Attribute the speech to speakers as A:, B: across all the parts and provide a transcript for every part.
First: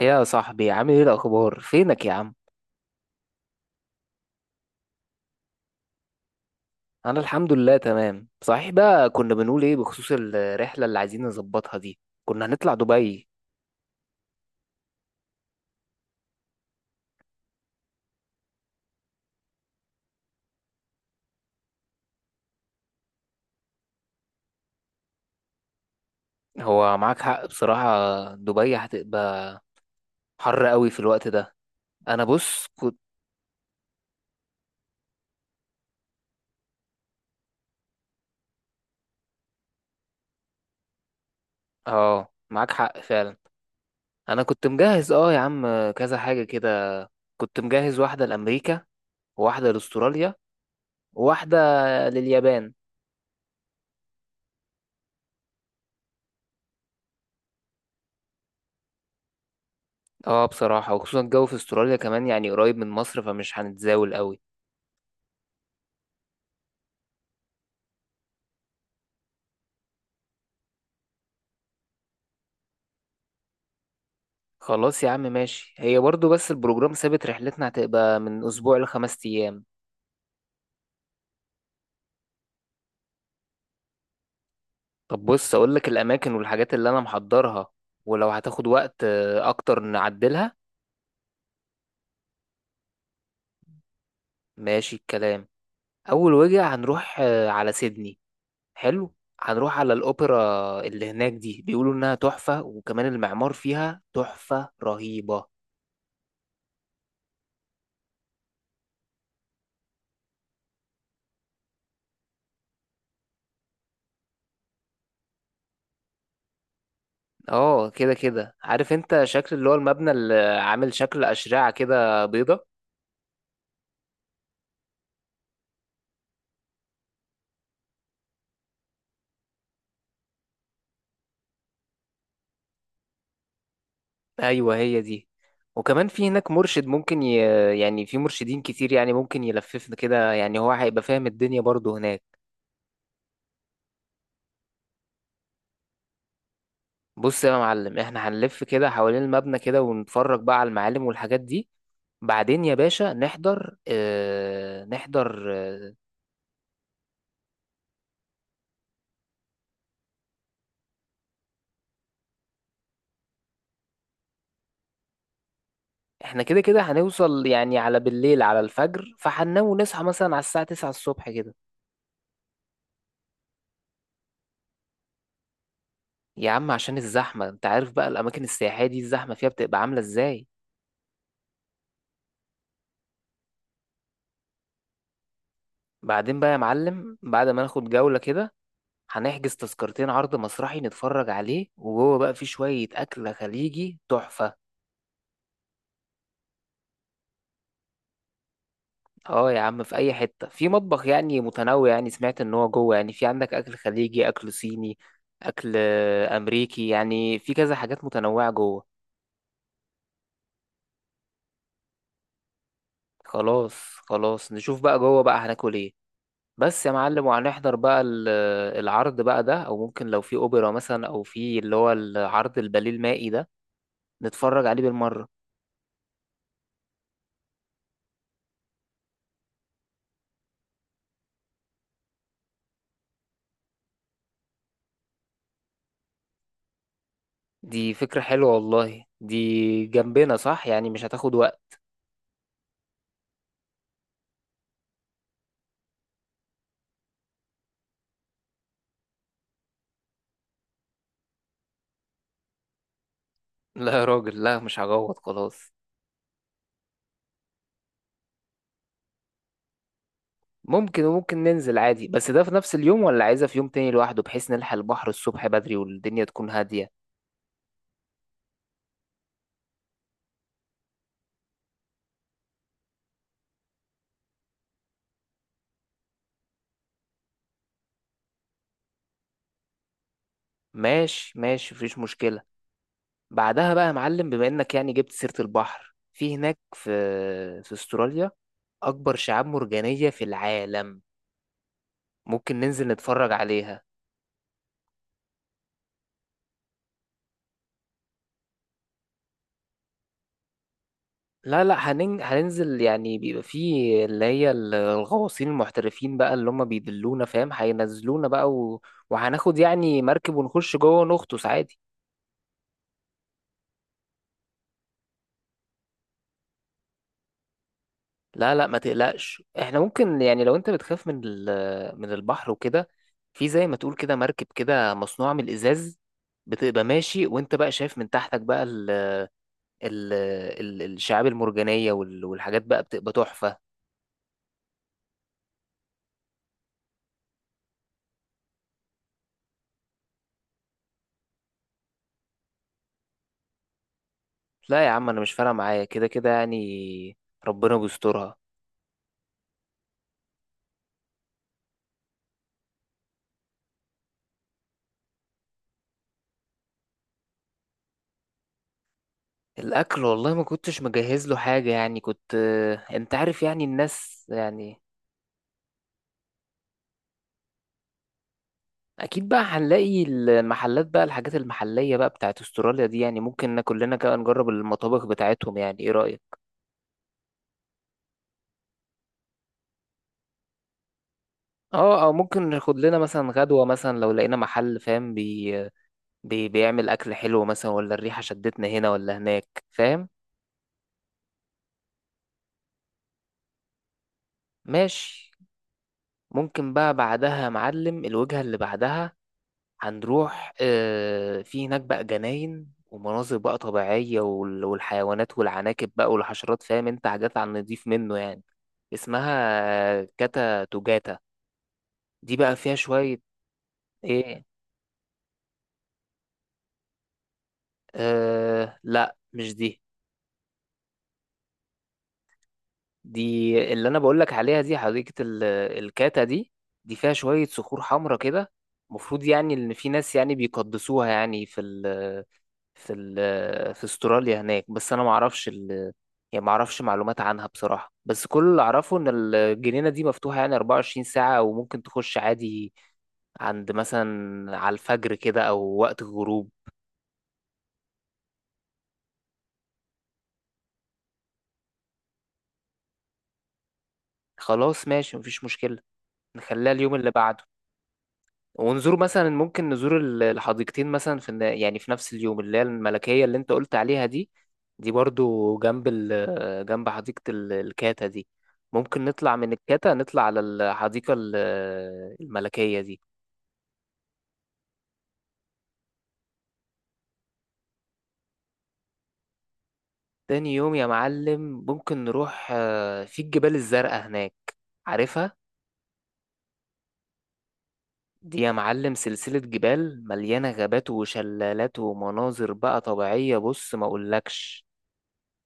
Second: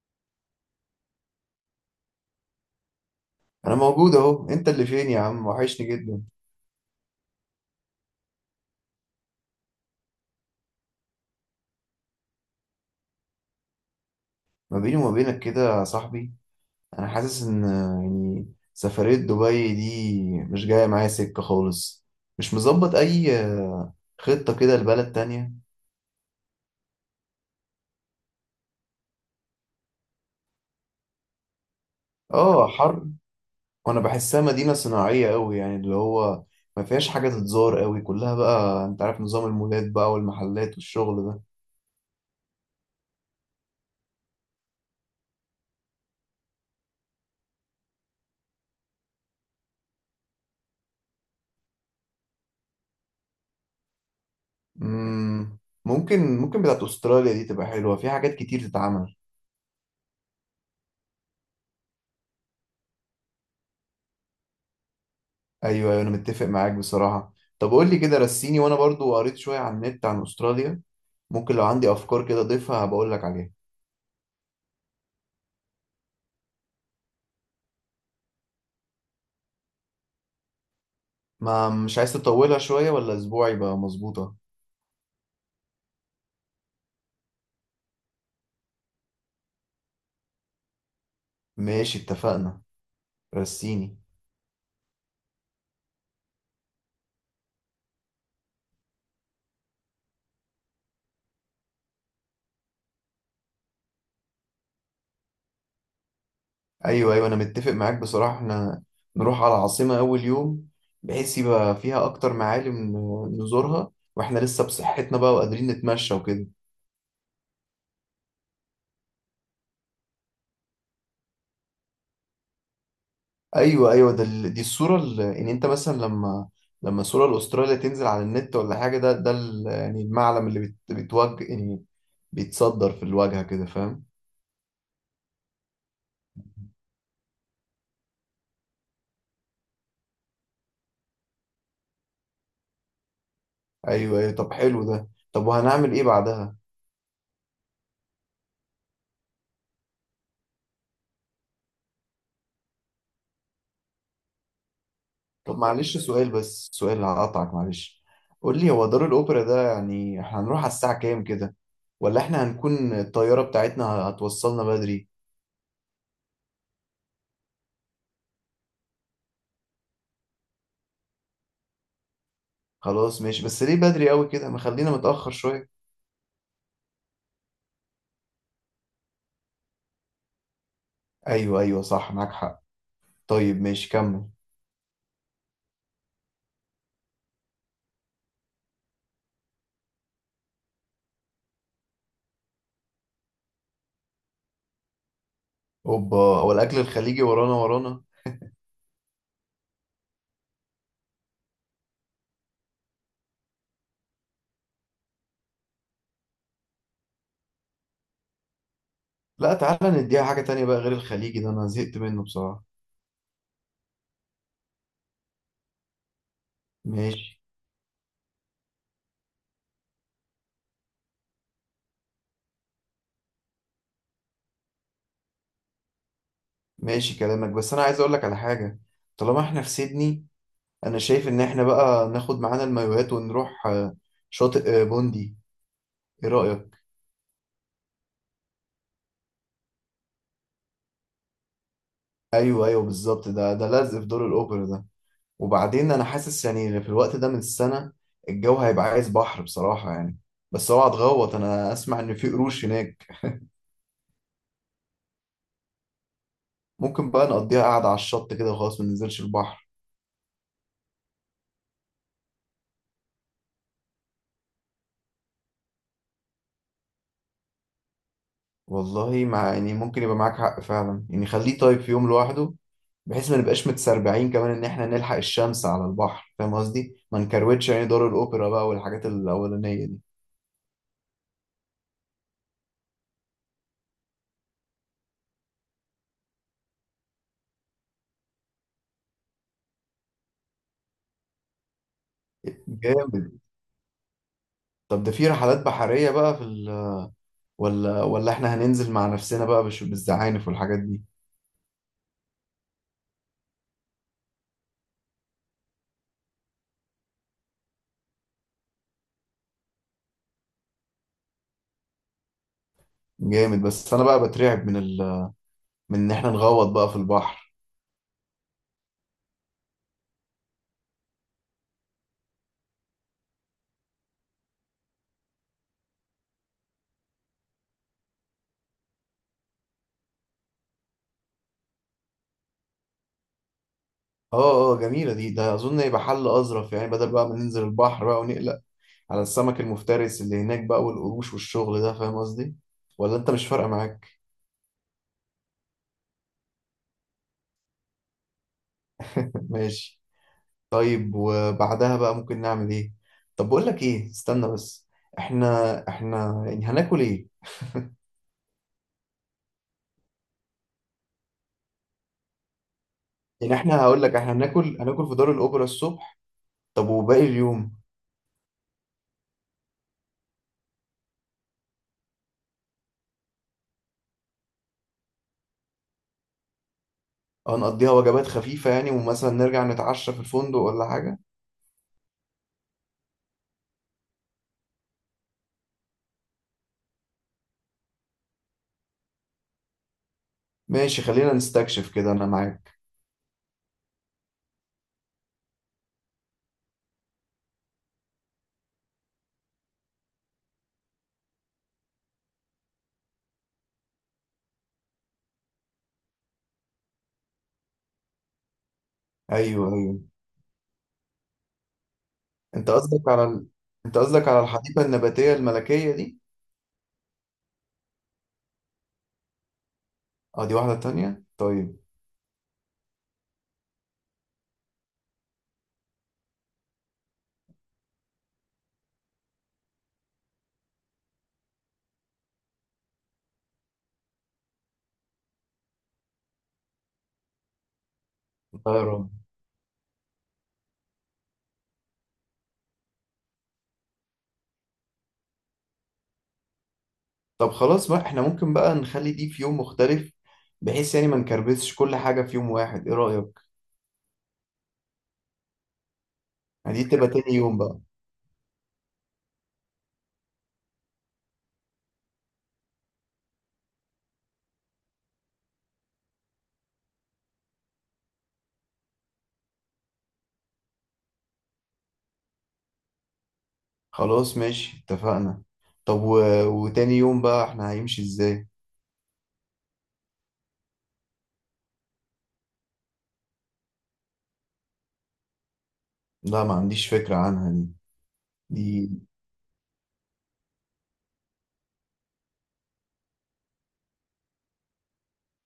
A: إيه يا صاحبي، عامل ايه؟ الاخبار فينك يا عم؟
B: انا موجود اهو، انت اللي فين يا عم؟ وحشني جدا.
A: انا الحمد لله تمام. صحيح بقى، كنا بنقول ايه بخصوص الرحله اللي عايزين نظبطها دي؟ كنا هنطلع دبي.
B: ما بيني وما بينك كده يا صاحبي، انا حاسس ان سفرية دبي دي مش جاية معايا سكة خالص. مش مظبط اي خطة كده لبلد تانية.
A: هو معاك حق بصراحه، دبي هتبقى حر قوي في الوقت ده. انا بص
B: اه
A: كنت.
B: حر، وانا بحسها مدينة صناعية قوي، يعني اللي هو ما فيهاش حاجة تتزار قوي، كلها بقى انت عارف نظام المولات بقى والمحلات والشغل ده.
A: اه، معاك حق فعلا. انا كنت مجهز يا عم كذا حاجه كده. كنت مجهز واحده لامريكا، وواحده لاستراليا، وواحده لليابان.
B: مم، ممكن بتاعت استراليا دي تبقى حلوة، في حاجات كتير تتعمل.
A: اه بصراحه، وخصوصا الجو في استراليا كمان يعني قريب من مصر فمش هنتزاول قوي.
B: ايوه ايوه، انا متفق معاك بصراحه. طب قول لي كده رسيني، وانا برضو قريت شويه عن النت عن استراليا، ممكن لو عندي افكار كده اضيفها بقول لك عليها.
A: خلاص يا عم ماشي، هي برضو بس البروجرام ثابت، رحلتنا هتبقى من اسبوع لخمس ايام.
B: ما مش عايز تطولها شويه؟ ولا اسبوع يبقى مظبوطه.
A: طب بص اقول لك الاماكن والحاجات اللي انا محضرها، ولو هتاخد وقت اكتر نعدلها.
B: ماشي اتفقنا، رسيني.
A: ماشي الكلام. اول وجهة هنروح على سيدني. حلو. هنروح على الاوبرا، اللي هناك دي بيقولوا انها تحفة، وكمان المعمار فيها تحفة رهيبة.
B: ايوه ايوه، انا متفق معاك بصراحه. احنا نروح على العاصمه اول يوم، بحيث يبقى فيها اكتر معالم نزورها، واحنا لسه بصحتنا بقى وقادرين نتمشى وكده.
A: اه، كده كده عارف انت شكل اللي هو المبنى اللي عامل شكل اشرعة كده بيضة.
B: ايوه ايوه، دي الصوره انت مثلا لما الصوره الاستراليا تنزل على النت ولا حاجه، ده يعني المعلم اللي بتوجه يعني، بيتصدر في الواجهه كده، فاهم.
A: ايوه هي دي. وكمان في هناك مرشد، يعني في مرشدين كتير يعني ممكن يلففنا كده، يعني هو هيبقى فاهم الدنيا برضه هناك.
B: ايوه ايوه، طب حلو ده. طب وهنعمل ايه بعدها؟
A: بص يا معلم، احنا هنلف كده حوالين المبنى كده ونتفرج بقى على المعالم والحاجات دي. بعدين يا باشا، نحضر اه... نحضر
B: طب
A: اه...
B: معلش سؤال، بس سؤال هقطعك معلش. قول لي، هو دار الاوبرا ده يعني احنا هنروح على الساعه كام كده؟ ولا احنا هنكون الطياره بتاعتنا هتوصلنا بدري؟
A: احنا كده كده هنوصل يعني على بالليل على الفجر، فهننام ونصحى مثلا على الساعة 9 الصبح كده.
B: خلاص ماشي، بس ليه بدري قوي كده؟ ما خلينا متاخر شويه.
A: يا عم عشان الزحمة، انت عارف بقى الأماكن السياحية دي الزحمة فيها بتبقى عاملة ازاي.
B: ايوه ايوه صح، معاك حق. طيب ماشي، كمل.
A: بعدين بقى يا معلم، بعد ما ناخد جولة كده، هنحجز تذكرتين عرض مسرحي نتفرج عليه، وجوه بقى في شوية أكل خليجي تحفة.
B: اوبا، هو الاكل الخليجي ورانا ورانا؟
A: اه يا عم، في أي حتة في مطبخ يعني متنوع، يعني سمعت إن هو جوه يعني في عندك أكل خليجي، أكل صيني، أكل أمريكي، يعني في كذا حاجات متنوعة جوه.
B: لا تعالى نديها حاجه تانية بقى غير الخليجي ده، انا زهقت منه بصراحه.
A: خلاص، خلاص، نشوف بقى جوه بقى هناكل إيه. بس يا معلم،
B: ماشي
A: العرض بقى ده، أو ممكن لو في أوبرا مثلا، أو في اللي هو العرض الباليه المائي ده، نتفرج عليه بالمرة.
B: ماشي كلامك، بس انا عايز اقول لك على حاجه. طالما احنا في سيدني، انا شايف ان احنا بقى ناخد معانا المايوهات ونروح شاطئ بوندي. ايه رايك؟
A: دي فكرة حلوة والله، دي جنبنا صح يعني مش هتاخد وقت.
B: ايوه ايوه بالظبط، ده ده لازق في دور الاوبرا ده. وبعدين انا حاسس يعني في الوقت ده من السنه الجو هيبقى عايز بحر بصراحه يعني. بس اوعى تغوط، انا اسمع ان في قروش هناك.
A: لا يا راجل، لا مش هجوط خلاص.
B: ممكن بقى نقضيها قاعده على الشط كده وخلاص، ما ننزلش البحر.
A: ممكن، وممكن ننزل عادي، بس ده في نفس اليوم ولا عايزة في يوم تاني لوحده بحيث نلحق البحر الصبح بدري والدنيا تكون هادية؟
B: والله مع يعني، ممكن يبقى معاك حق فعلا يعني، خليه طيب في يوم لوحده، بحيث ما نبقاش متسربعين كمان ان احنا نلحق الشمس على البحر، فاهم قصدي؟ ما نكروتش يعني دار الاوبرا بقى والحاجات الاولانيه دي.
A: ماشي، ماشي، مفيش مشكلة. بعدها بقى يا معلم، بما انك يعني جبت سيرة البحر في هناك، في استراليا أكبر شعاب مرجانية في العالم، ممكن ننزل نتفرج
B: جامد.
A: عليها.
B: طب ده في رحلات بحريه بقى في ولا ولا احنا هننزل مع نفسنا بقى بالزعانف والحاجات دي؟
A: لا لا، هننزل يعني، بيبقى فيه اللي هي الغواصين المحترفين بقى اللي هم بيدلونا، فاهم؟ هينزلونا بقى و... وهناخد يعني مركب ونخش جوه ونغطس عادي.
B: جامد، بس انا بقى بترعب من من ان احنا نغوط بقى في البحر.
A: لا لا، ما تقلقش. احنا ممكن يعني لو انت بتخاف من من البحر وكده، في زي ما تقول كده مركب كده مصنوعة من الإزاز، بتبقى ماشي وانت بقى شايف من تحتك بقى الشعاب المرجانية والحاجات بقى بتبقى تحفة.
B: اه، اه جميله دي، ده اظن يبقى حل اظرف يعني، بدل بقى ما ننزل البحر بقى ونقلق على السمك المفترس اللي هناك بقى والقروش والشغل ده، فاهم قصدي؟ ولا انت مش فارقه معاك.
A: لا يا عم، انا مش فارقة معايا كده كده يعني، ربنا بيسترها.
B: ماشي. طيب وبعدها بقى ممكن نعمل ايه؟ طب بقول لك ايه، استنى بس، احنا يعني هناكل ايه؟
A: الاكل والله ما كنتش مجهز له حاجه، يعني كنت، انت عارف
B: يعني
A: يعني
B: احنا هقول لك،
A: الناس
B: احنا هناكل
A: يعني.
B: هناكل في دار الاوبرا الصبح، طب وباقي اليوم؟
A: اكيد بقى هنلاقي المحلات بقى، الحاجات المحليه بقى بتاعت استراليا دي، يعني ممكن ناكل لنا كده، نجرب المطابخ بتاعتهم، يعني ايه رايك؟
B: هنقضيها وجبات خفيفه يعني، ومثلا نرجع نتعشى في الفندق ولا حاجه.
A: اه، او ممكن ناخد لنا مثلا غدوه مثلا، لو لقينا محل فاهم بيعمل اكل حلو مثلا، ولا الريحه شدتنا هنا ولا هناك، فاهم؟
B: ماشي خلينا نستكشف كده، انا معاك.
A: ماشي. ممكن بقى بعدها يا معلم الوجهه اللي بعدها، هنروح في هناك بقى جناين ومناظر بقى طبيعية والحيوانات والعناكب بقى والحشرات، فاهم؟ انت حاجات على النضيف منه يعني،
B: ايوه ايوه،
A: اسمها كاتا توجاتا. دي بقى
B: انت
A: فيها
B: قصدك
A: شوية.
B: على انت قصدك على
A: ايه؟
B: الحديقه النباتيه الملكيه دي؟
A: آه لا، مش دي.
B: اه دي واحده تانية، طيب.
A: دي اللي انا بقولك عليها دي حديقة الكاتا دي، دي فيها شوية صخور حمرا كده، المفروض يعني ان في ناس يعني بيقدسوها يعني في استراليا هناك، بس انا ما اعرفش يعني ما اعرفش معلومات عنها بصراحة. بس كل اللي اعرفه ان
B: طيب
A: الجنينة دي مفتوحة يعني 24 ساعة، وممكن تخش عادي عند مثلا على الفجر كده او وقت الغروب.
B: طب خلاص بقى، احنا ممكن بقى نخلي دي في يوم مختلف، بحيث يعني ما نكربسش كل حاجة في يوم واحد، ايه رأيك؟
A: خلاص ماشي، مفيش مشكلة. نخليها
B: يعني دي
A: اليوم
B: تبقى
A: اللي
B: تاني
A: بعده.
B: يوم بقى.
A: ونزور مثلا، ممكن نزور الحديقتين مثلا يعني في نفس اليوم، اللي هي الملكية اللي انت قلت عليها دي. دي برضو جنب جنب حديقة الكاتا دي. ممكن نطلع من الكاتا نطلع على الحديقة الملكية دي.
B: خلاص ماشي اتفقنا. طب وتاني يوم بقى احنا هيمشي ازاي؟
A: تاني يوم يا معلم، ممكن نروح في الجبال الزرقاء هناك، عارفها؟
B: لا ما عنديش فكرة عنها دي.
A: دي يا
B: دي
A: معلم سلسلة جبال مليانة غابات وشلالات ومناظر بقى طبيعية، بص ما اقولكش.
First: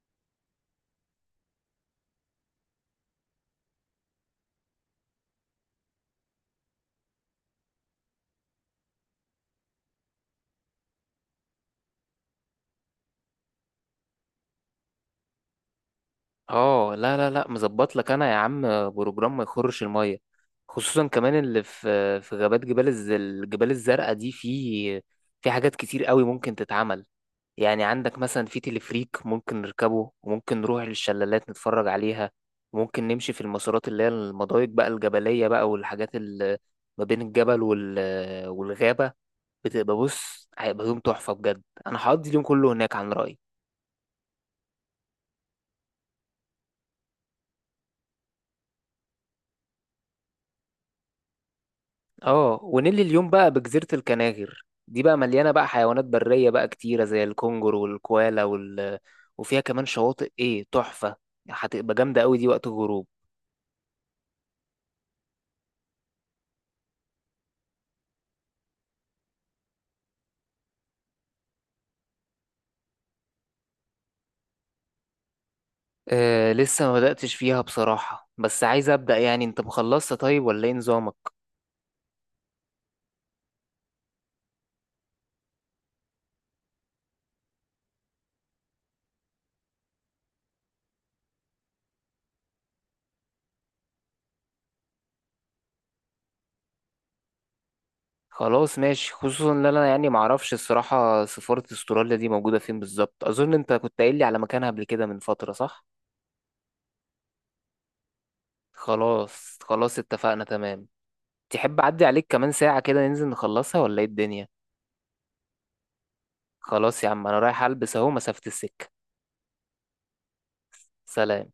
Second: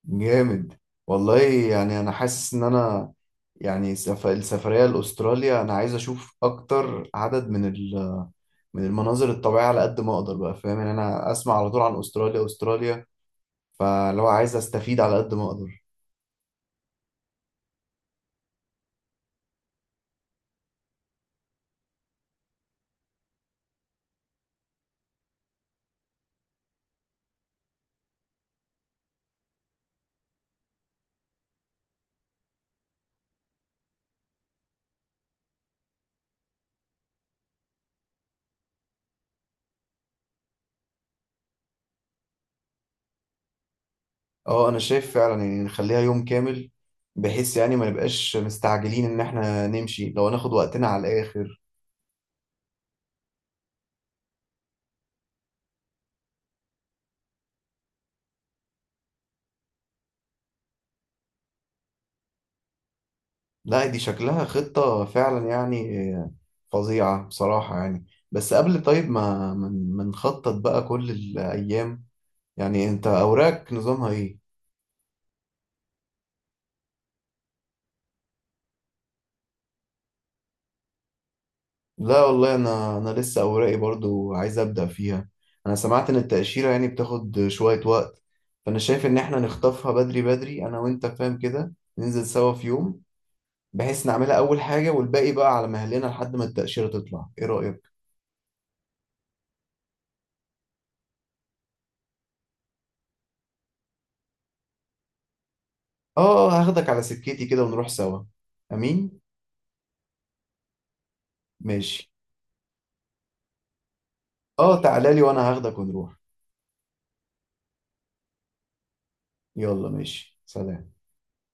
B: جامد والله، يعني انا حاسس ان انا يعني السفرية لأستراليا أنا عايز أشوف أكتر عدد من من المناظر الطبيعية على قد ما أقدر بقى، فاهم يعني؟ أنا أسمع على طول عن أستراليا أستراليا، فلو عايز أستفيد على قد ما أقدر.
A: اه لا لا لا، مظبط لك انا يا عم بروجرام ما يخرش الميه. خصوصا كمان اللي في غابات جبال الجبال الزرقاء دي، في حاجات كتير قوي ممكن تتعمل. يعني عندك مثلا في تلفريك ممكن نركبه، وممكن نروح للشلالات نتفرج عليها. ممكن نمشي في المسارات اللي هي المضايق بقى الجبلية بقى والحاجات اللي ما بين الجبل والغابة، بتبقى بص هيبقى يوم تحفة بجد. انا هقضي اليوم كله هناك عن رأيي.
B: اه انا شايف فعلا، يعني نخليها يوم كامل، بحيث يعني ما نبقاش مستعجلين، ان احنا نمشي لو هناخد وقتنا على الاخر.
A: اه، ونيلي اليوم بقى بجزيرة الكناغر دي بقى مليانة بقى حيوانات برية بقى كتيرة زي الكونجر والكوالا وفيها كمان شواطئ ايه تحفة، هتبقى جامدة قوي دي وقت الغروب.
B: لا دي شكلها خطة فعلا يعني، فظيعة بصراحة يعني. بس قبل طيب ما نخطط بقى كل الايام، يعني انت اوراقك نظامها ايه؟
A: آه، لسه ما بدأتش فيها بصراحة، بس عايز أبدأ. يعني انت مخلصت طيب؟ ولا ايه نظامك؟
B: لا والله، انا لسه اوراقي برضو عايز ابدأ فيها. انا سمعت ان التأشيرة يعني بتاخد شوية وقت، فانا شايف ان احنا نخطفها بدري بدري انا وانت، فاهم كده؟ ننزل سوا في يوم، بحيث نعملها اول حاجه، والباقي بقى على مهلنا لحد ما التاشيره تطلع. ايه رايك؟
A: خلاص ماشي، خصوصا ان انا يعني معرفش الصراحة سفارة استراليا دي موجودة فين بالظبط. اظن انت كنت قايل لي على مكانها قبل كده من فترة، صح؟
B: اه. هاخدك على سكتي كده ونروح سوا. امين.
A: خلاص، خلاص، اتفقنا تمام. تحب أعدي
B: ماشي.
A: عليك كمان ساعة كده ننزل نخلصها، ولا ايه الدنيا؟
B: اه تعالى لي وانا هاخدك ونروح.
A: خلاص يا عم، انا رايح البس اهو مسافة السكة.
B: يلا ماشي، سلام.
A: سلام.